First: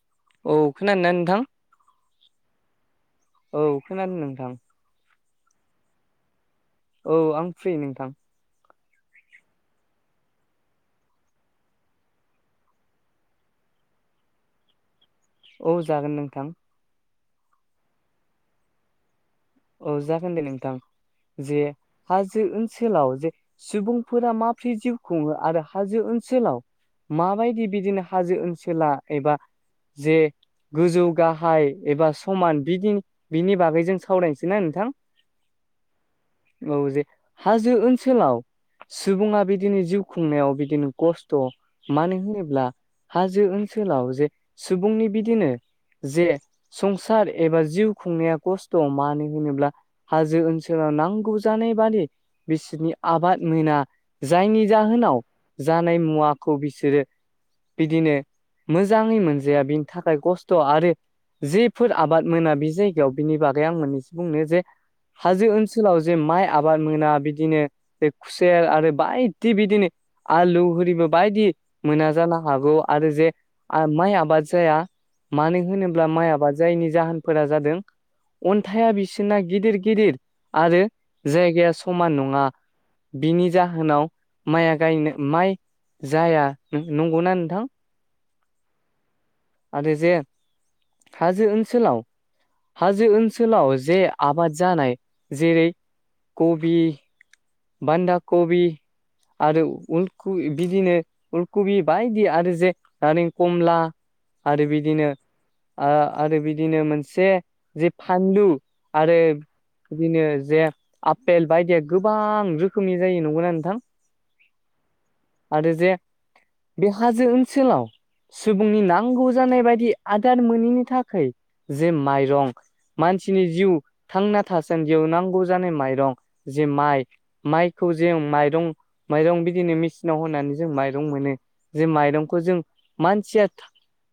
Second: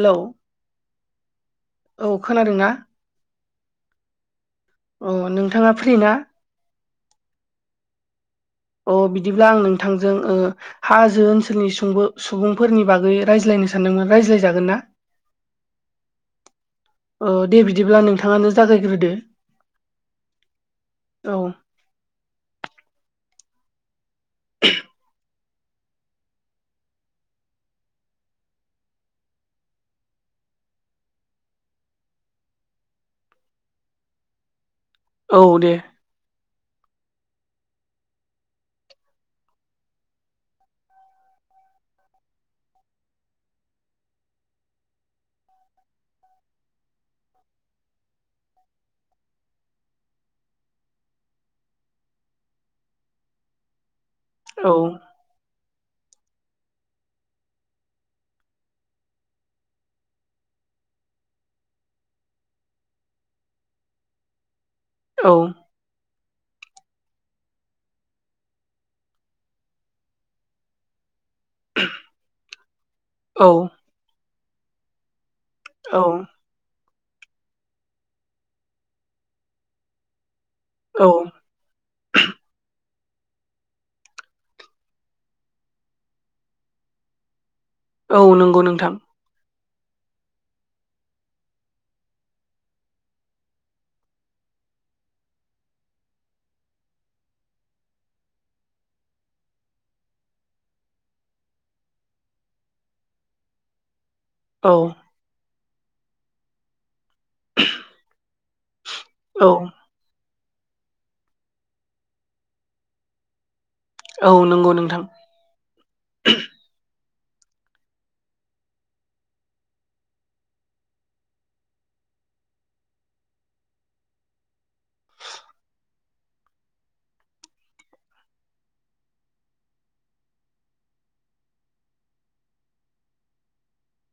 Hello औ खोनादों ना नोंथां औ खोनादोंना औ खोनादों नोंथां। अ नोंथाङा फ्रि ना? औ आं फ्रि ना नोंथां औ बिदिब्ला आं नोंथांजों औ हाजो ओनसोलनि सुबु सुबुंफोरनि बागै रायज्लायनो सानदोंमोन रायज्लायजागोन ना औ जागोन नोंथां। ओ दे बिदिब्ला नोंथाङानो जागायग्रोदो ना? औ जागोन दे नोंथां जे हाजो ओनसोलाव जे सुबुंफोरा माब्रै जिउ खुङो आरो हाजो ओनसोलाव माबादि बिदिनो हाजो ओनसोला एबा ओ जे गोजौ गाहाय एबा समान बिदि बिनि बागै जों सावरायनोसै सिनाय नोंथांआ औ दे औ जे हाजो ओनसोलावहा सुबुङा बिदिनो जिउ खुंनायाव बिदिनो खस्थ' मानो होनोब्ला हाजो ओनसोलाव जे सुबुंनि बिदिनो ओ जे संसार एबा जिउ खुंनाया खस्थ' मा हो हाजो ओनसोलाव नांगौ जानाय बादि बिसोरनि आबाद मोना जायनि औ जाहोनाव जानाय मुवाखौ बिसोरो बिदिनो मोजाङै मोनजाया बेनि थाखाय खस्थ' आरो ओ जेफोर आबाद मोना बे जायगायाव बिनि बागै आं मोननैसो बुंनो जे औ हाजो ओनसोल ओ लाव जे माइ आबाद मोना बिदिनो खुसेर आरो बायदि बिदिनो ओ आलु हरिबो बायदि मोना जानो हागौ आरो जे औ माइ आबाद जाया मानो औ होनोब्ला माइ आबाद जायैनि जाहोना फोर जादों अन्थाइआ बिसोरना गिदिर गिदिर आरो औ। जायगाया समान नङा ओ बिनि जाहोनाव माइया गायनो माइ जाया नंगौना नोंथां। औ नंगौ नोंथां। ओ आरो जे हाजो ओनसोलाव हाजो ओनसोलाव जे आबाद जानाय जेरै कबि बान्दा कबि आरो उलखु बिदिनो पुलकबि बायदि आरो जे नारें कमला आरो औ बिदिनो आरो बिदिनो मोनसे जे फानलु आरो औ बिदिनो जे आपेल बायदिया गोबां रोखोमनि जायो नंगौना नोंथां औ नंगौ नोंथां आरो जे बे हाजो ओनसोलाव सुबुंनि नांगौ जानाय बायदि आदार मोनैनि थाखाय जे माइरं मानसिनि जिउ थांना थासान्दियाव नांगौ जानाय माइरं जे माइ माइखौ जों माइरं माइरं बिदिनो मेचिनाव होनानै जों माइरं मोनो जे माइरंखौ जों मानसिया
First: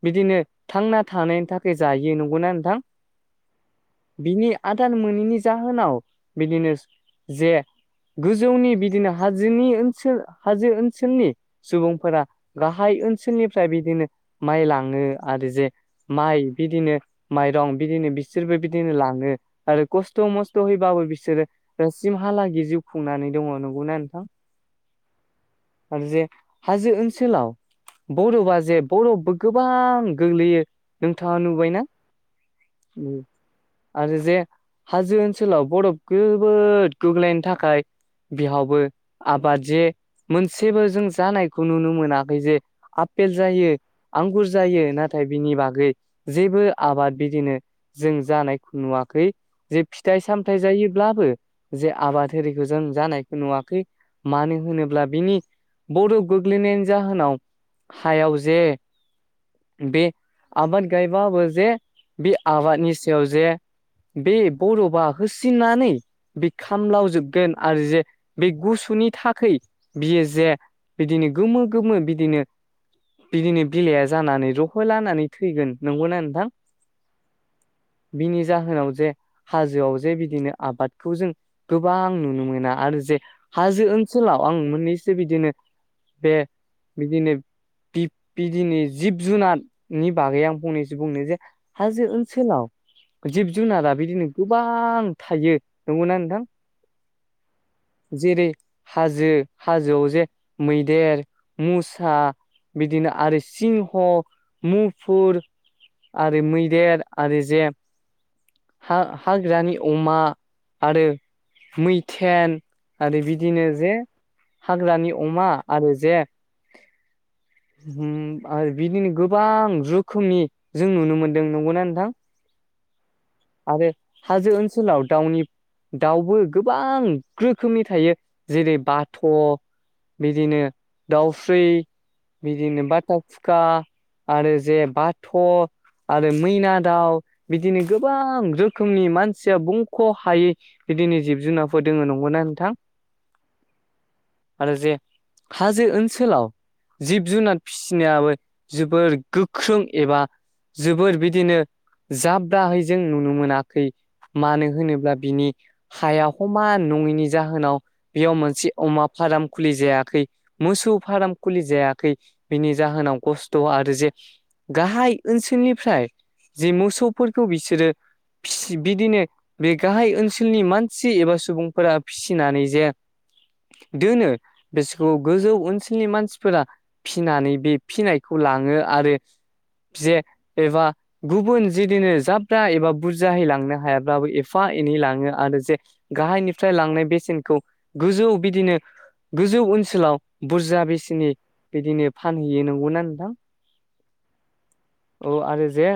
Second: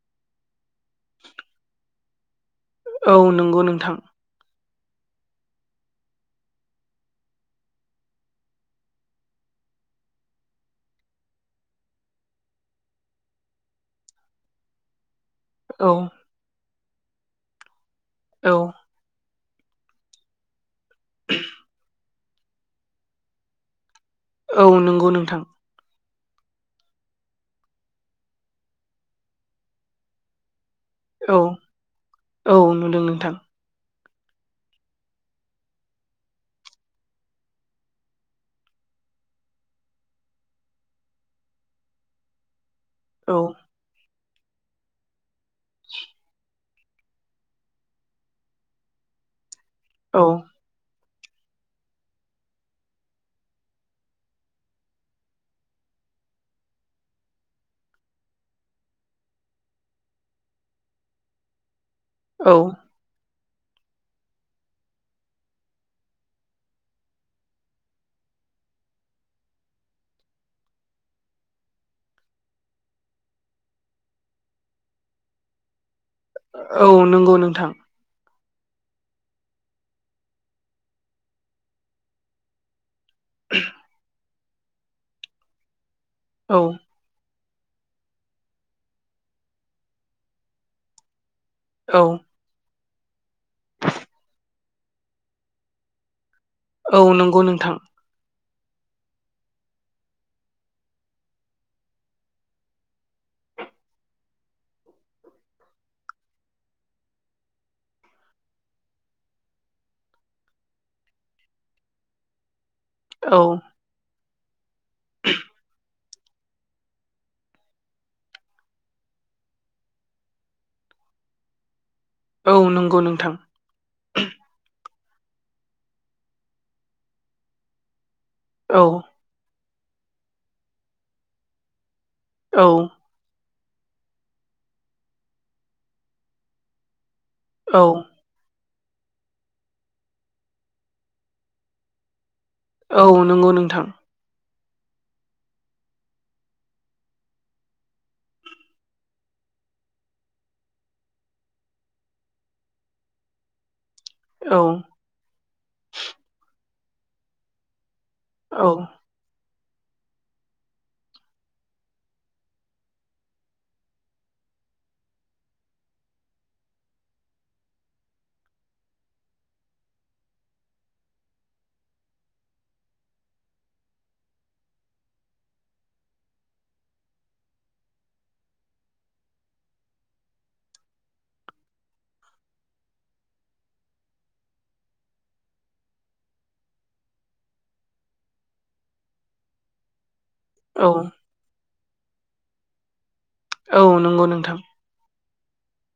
बिदिनो थांना थानायनि थाखाय जायो नंगौना नोंथां औ नंगौ नोंथां बिनि आदार मोनोनि जाहोनाव बिदिनो जे गोजौनि बिदिनो हाजोनि ओनसोल हाजो ओनसोलनि सुबुंफोरा गाहाय ओनसोलनिफ्राय बिदिनो माइ लाङो आरो जे औ माइ बिदिनो माइरं बिदिनो औ बिसोरबो बिदिनो लाङो आरो खस्थ' मस्थ' हैबाबो बिसोरो दासिमहालागि जिउ खुंनानै दङ नंगौना नोंथां औ नंगौ नोंथां आरो जे हाजो ओनसोलाव बरबा जे बरबबो गोबां गोग्लैयो औ नोंथाङा नुबायना? औ नुदों नोंथां आरो जे हाजो ओनसोलाव बरफ जोबोद गोग्लैनायनि थाखाय खाय बिहावबो आबाद जे मोनसेबो जों जानायखौ नुनो मोनाखै जे आपेल औ जायो आंगुर जायो नाथाय बिनि बागै जेबो आबाद बिदिनो जों जानायखौ नुवाखै जे फिथाइ औ सामथायाइ जायोब्लाबो जे आबाद एरिखौ जों जानायखौ नुवाखै मानो होनोब्ला बिनि बरप गोग्लैनायनि जाहोनाव हायाव जे बे आबाद गायबाबो जे बे औ आबादनि सायाव जे बे बरफआ होसिननानै बे खामलावजोब गोन आरो जे बे गुसुनि थाखै बियो जे बिदिनो गोमो गोमो बिदिनो बिदिनो बिलाइआ जानानै रह' लानानै थैगोन नंगौना नोंथां औ नंगौ नोंथां बिनि जाहोनाव जे हाजोआव जे बिदिनो आबादखौ जों गोबां आं नुनो मोना आरो जे हाजो ओनसोलाव आं मोननैसो बिदिनो बे औ बिदिनो बिदिनो जिब जुनारनि बागै आं फंनैसो बुंनो जे औ हाजो ओनसोलाव जिब जुनारा बिदिनो गोबां थायो नंगौना नोंथां? औ नंगौ नोंथां जेरै हाजो हाजोआव जे मैदेर मुसा बिदिनो आरो सिंह मुफुर आरो मैदेर आरो जे हा हाग्रानि अमा आरो मैथेन आरो औ बिदिनो जे हाग्रानि अमा आरो जे आरो बिदिनो गोबां रोखोमनि जों नुनो मोनदों नंगौना नोंथां औ नंगौ नोंथां आरो हाजो ओनसोलाव दाउनि दाउबो गोबां रोखोमनि थायो जेरै औ बाथ' बिदिनो दाउस्रि औ बिदिनो बाथ खुखा आरो जे बाथ' आरो मैना दाउ औ बिदिनो गोब ओ गोबां रोखोमनि मानसिया बुंख' हायै बिदिनो जिब जुनारफोर दोङ नंगौना नोंथां। औ नंगौ नोंथां। आं आरो जे हाजो ओनसोलाव जिब जुनार फिसिनायाबो जोबोर गोख्रों एबा ओ जोबोर बिदिनो जाब दाहैयो जों नुनो मोनाखै औ मानो होनोब्ला बिनि हाया समान नङैनि जाहोनाव बेयाव औ मोनसे अमा फार्म खुलि जायाखै मोसौ फार्म खुलि जायाखै। ओ बिनि जाहोनाव खस्थ' आरो जे गाहाय ओनसोलनिफ्राय जे मोसौफोरखौ बिसोर बिसोरो बि-बिदिनो बे गाहाय ओनसोलनि मानसि एबा सुबुंफोरा फिसिनानै जे दोनो बिसोरखौ गोजौ ओनसोलनि मानसिफोरा फिनानै बे फिनायखौ लाङो आरो ओ जे एबा गुबुन जिदिनो जाब एबा बुरजाहै लांनो हायाब्लाबो एफा एनै लाङो आरो जेखौ गाहायनिफ्राय लांनाय बेसेनखौ गोजौ बिदिनो गोजौ ओनसोलाव बुरजा औ बिसनि बिदिनो फानहैयो नंगौना नोंथां ओ औ नंगौ नोंथां। औ आरो जे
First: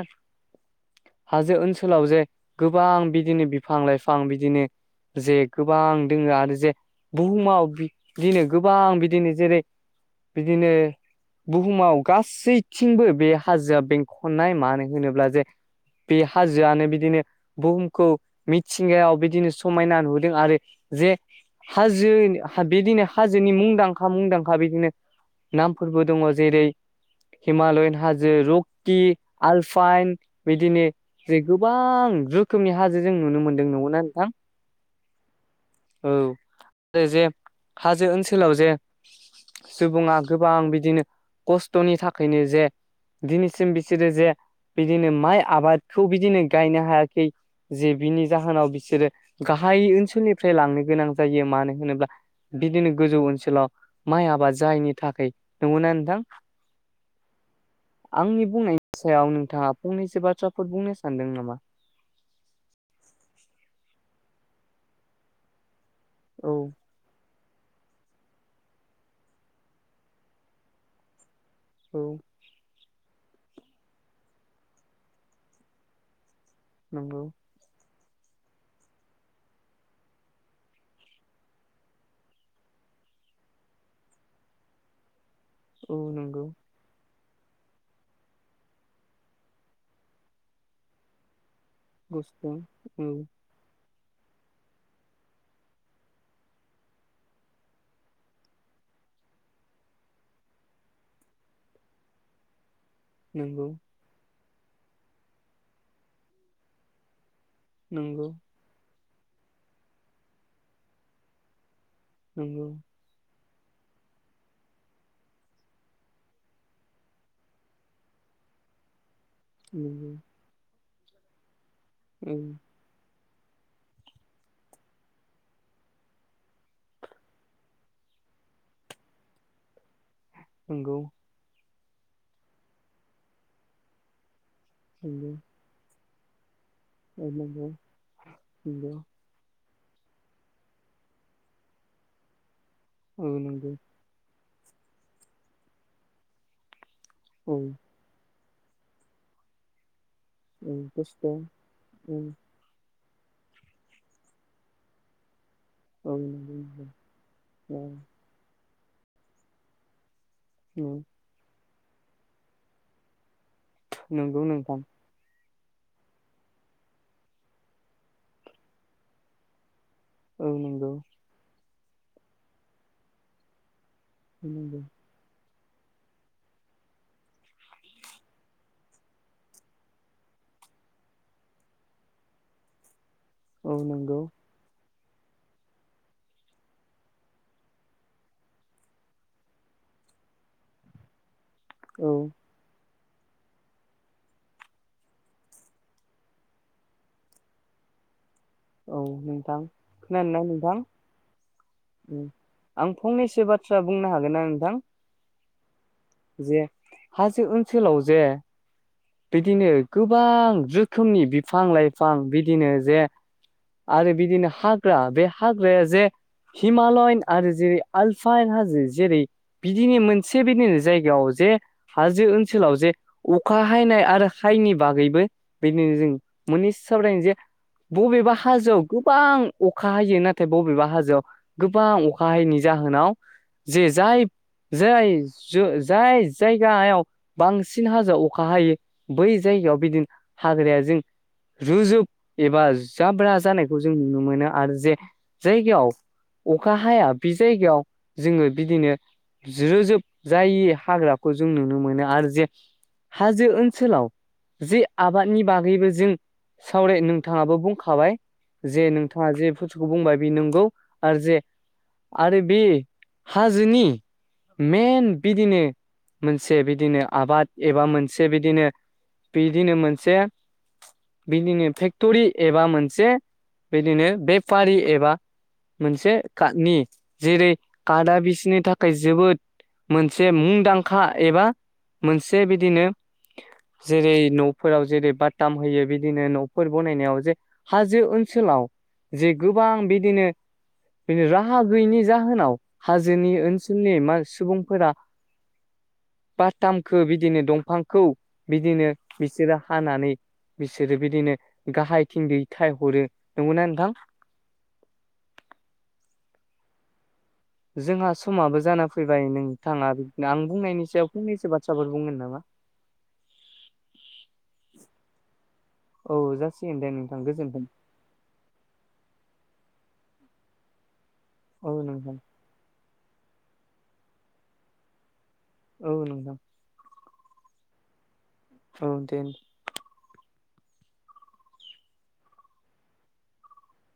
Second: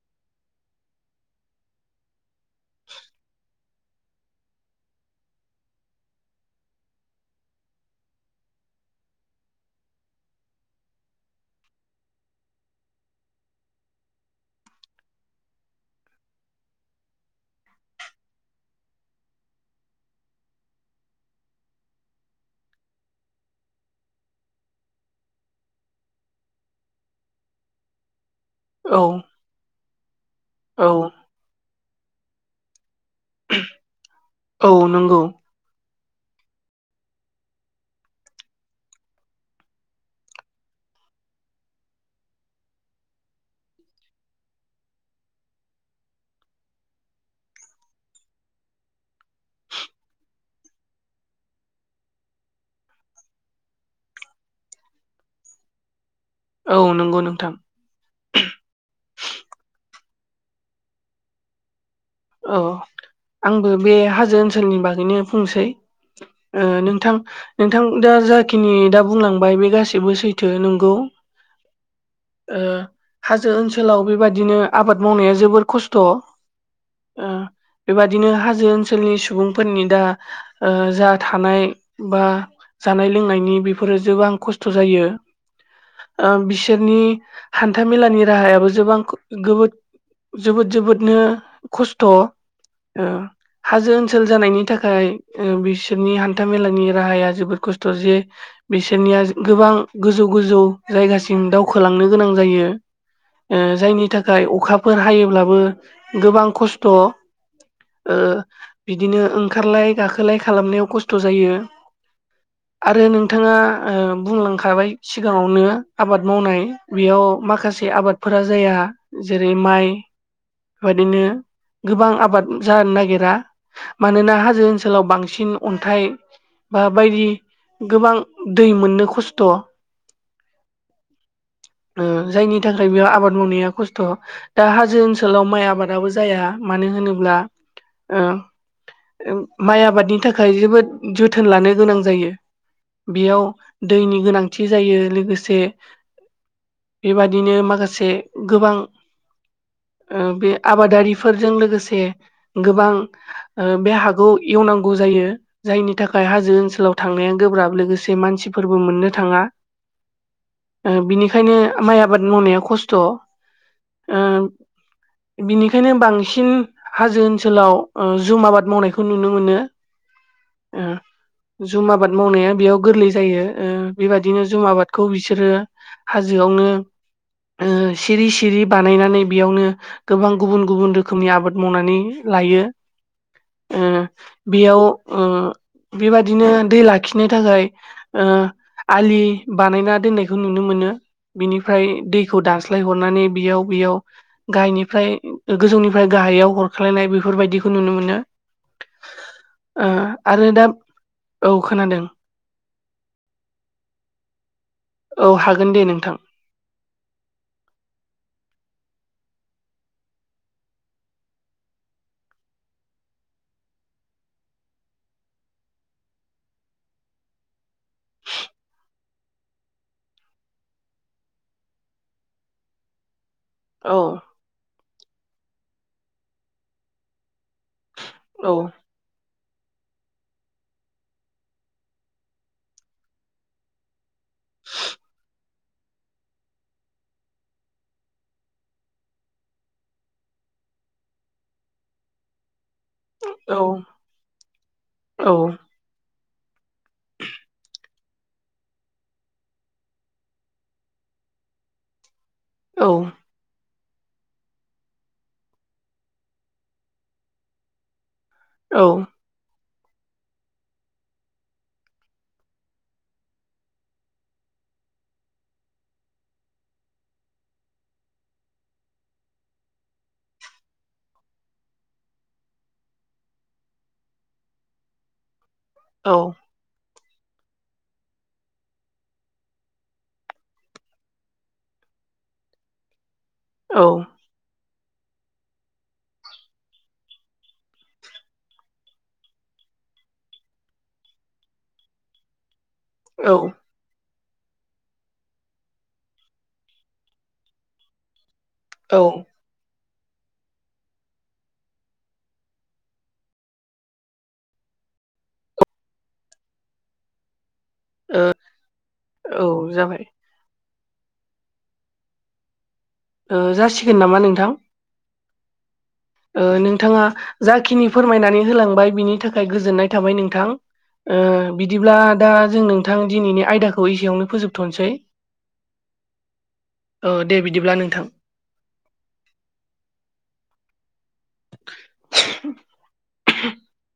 हाजो ओनसोलाव जे गोबां बिदिनो बिफां-लाइफां बिदिनो ओ जे गोबां दङो आरो जे बुहुमाव ओ बिदिनो गोबां बिदिनो जेरै बिदिनो बुहुमाव गासैथिंबो बे हाजोआ बेंखननाय मानो होनोब्ला जे बे हाजोआनो बिदिनो बुहुमखौ मिथिंगायाव बिदिनो समायना नुदों आरो जेओ हाजो ओ बिदिनो हाजोनि मुंदांखा मुंदांखा बिदिनो नामफोरबो दङ जेरै हिमालयान हाजो रु कि औ आलफाइन बिदिनो औ ओ जे गोबां रोखोमनि हाजो जों नुनो मोनदों नंगौना नोंथां। औ नंगौ। औ आरो जे हाजो ओनसोलाव जे सुबुङा गोबां बिदिनो खस्थ'नि थाखायनो जे दिनैसिम बिसोरो जे बिदिनो माइ आबादखौ बिदिनो गायनो हायाखै। जे बिनि जाहोनाव बिसोरो गाहाय ओनसोलनिफ्राय लांनो गोनां जायो मानो होनोब्ला ओ बिदिनो गोजौ ओनसोलाव माइ आबाद जायैनि थाखाय नंगौना नोंथांओ औ नंगौ नोंथां। आंनि बुंनायनि सायाव नोंथाङा फंनैसो बाथ्राफोर बुंनो सान्दों नामा औ आंबो बे हाजो ओनसोलनि बागैनो बुंनोसैओ औ ओ नोंथां नोंथां दा जाखिनि दा बुंलांबाय बे गाससिबो सैथो नोंगौओ [inaudible] हाजो ओनसोलाव बेबादिनो आबाद मावनाया जोबोर खस्थ ओ [unintelligible] बेबादिनो हाजो ओनसोलनि सुबुंफोरनि दा ओ जा थानाय बा जानाय लोंनायनि बेफोरो जोबां खस्थ' जायो। औ ओम नंगौ बिसानि बिसोरनि हान्था मेलानि राहायाबो द जोबोद जोबोदनो खस्थ' ओ गस्ला औ हाजो ओनसोल जानायनि थाखाय बिसोरनि हानथा मेलानि राहाया जोबोद खस्थ' जे बिसोरनिया गोबां गोजौ गोजौ जायगासिम दावखोलांनो गोनां जायो नंगौ जायनि थाखाय अखाफोर हायोब्लाबो गोबां खस्थ' ओ नंगौ बिदिनो ओंखारलाय गाखोलाय खालामनायाव खस्थ' जायो औ आरो नोंथाङा ओ बुंलांखाबाय सिगाङावनो आबाद मावनाय बेयाव माखासे आबाद फोरा जाया जेरै माइ नंगौ बेबादिनो गोबां औ आबाद जानो नागिरा मानोना हाजो ओनसोलाव बांसिन अनथाइ बा बायदि गोबां दै मोननो खसथ' नोंगौ ओ जायनि थाखाय बेयाव आबाद मावनाया खसथ' दा हाजो नंगौ ओनसोलाव माइ आबादाबो ज जाया मानो होनोब्ला नंगौ नंगौ ओ माइ आबादनि थाखाय जोबोद जोथोन लानो गोनां जायो औ बियाव नंगौ दैनि गोनांथि जायो लोगोसे औ बेबादिनो माखासे गोबां ओ बे औ आबादारि खस्थ' फोरजों लोगोसे औ गोबां ओ बे हाखौ एवनांगौ जायो जायनि औ थाखाय हाजो नंगौ नंगौ ओनसोलाव थांनाया गोब्राब औ लोगोसे मानसि फोरबो मोननो थाङा औ ओ बिनिखायनो माइ आबाद मावनाया खस्थ' नंगौ नोंथां बिनिखायनो बांसिन हाजो ओनसोलाव ओ जुम आबाद मावनायखौ नुनो मोनो औ ओ नंगौ जुम आबाद मावनाया बेयाव गोरलै जायो ओ बेबायदिनो जुम नंगौ आबादखौ बिसोरो हाजोआवनो ओ सिरि सिरि बानायनानै बेयावनो गोबां गुबुन गुबुन रोखोमनि आबाद मावनानै लायो औ ओ नंगौ बेयाव ओ बेबादिनो दै लाखिनो थाखाय ओ आलि बानायना दोननायखौ नुनो मोनो बिनिफ्राय औ दैखौ दानस्लायहरनानै बेयाव बेयाव गाहायनिफ्राय गोजौनिफ्राय गाहायाव हरख्लायनाय बेफोरबायदिखौ नुनो मोनो औ नोंथां ओ खोनादोंना आरो दा औ खोनादों नोंथां? आं फंनैसो बाथ्रा बुंनो हागोनना नोंथां? औ हागोन दे नोंथां जे हाजो ओनसोलाव जे बिदिनो गोबां रोखोमनि बिफां लाइफां बिदिनो जे आरो बिदिनो हाग्रा बे हाग्राया जे हिमालयन आरो जेरै आलफाइन हाजो जेरै बिदिनो मोनसे बेदिनो जायगायाव जे हाजो ओनसोलाव जे अखा औ हायनाय आरो हाइनि बागैबो बिदिनो जों मोननै सावरायनाय जे बबेबा औ हाजो गोबां अखा हायो नाथाय बबेबा हाजोआव गोबां अखा हायैनि जाहोनाव जे जाय जाय जो जाय जायगायाव बांसिन हाजोआव अखा हायो बै जायगायाव बिदिनो हाग्राया जों जुजुब एबा जाब्रा औ जानायखौ जों नुनो मोनो आरो जे औ जाय याव अखा हाया बे जायगायाव जोङो बिदिनो रोजोब जायै हाग्राखौ जों नुनो मोनो आरो जे औ हाजो ओन सोलाव जे आबादनि बागैबो जों सावराय नोंथाङाबो बुंखाबाय जे नोंथाङा जे फुस्तुखौ बुंबाय बे नंगौ आरो जे आरो बे हाजोनि मेन बिदिनो मोनसे बिदिनो आबाद एबा मोनसे बिदिनो बिदिनो मोनसे बिदिनो फेक्ट'रि एबा मोनसे बिदिनो बे फारि एबा मोनसे औ काटनि जेरै कादा बिसिनो थाखाय जोबोद मोनसे मुंदांखा एबा मोनसे बिदिनो जेरै न'फोराव जेरै बटाम होयो बिदिनो न'फोर बनायनायाव जे जे ओनसोलाव जे गोबां बिदिनो बि राहा गैयिनि जाहोनाव हाजोनि औ ओन सोलनि मा सुबुंफोरा बाथामखौ बिदिनो दंफांखौ बिदिनो औ बिसोरो हानानै बिसोरो बिदिनो गाहायथिंजै थाइ हरो नंगौना नोंथां जोंहा ओ समाबो जाना फैबाय औ नोंथाङा जाबाय आं बुंनायनि सायाव फंनैसो बाथ्राफोर बुंगोन नामा ओ जासिगोन नामा नोंथां औ ओ जासिगोन दे नोंथाङा नोंथां गोजोन्थों जाखिनि फोरमायनानै होलांबाय बिनि थाखाय गोजोननाय थाबाय नोंथां ओ औ बिदिब्ला नोंथां दा जों नोंथां दिनैनि आयदाखौ एसेयावनो फोजोबथ'नोसै औ नोंथां औ दे बिदिब्ला नोंथां औ दे [inaudible]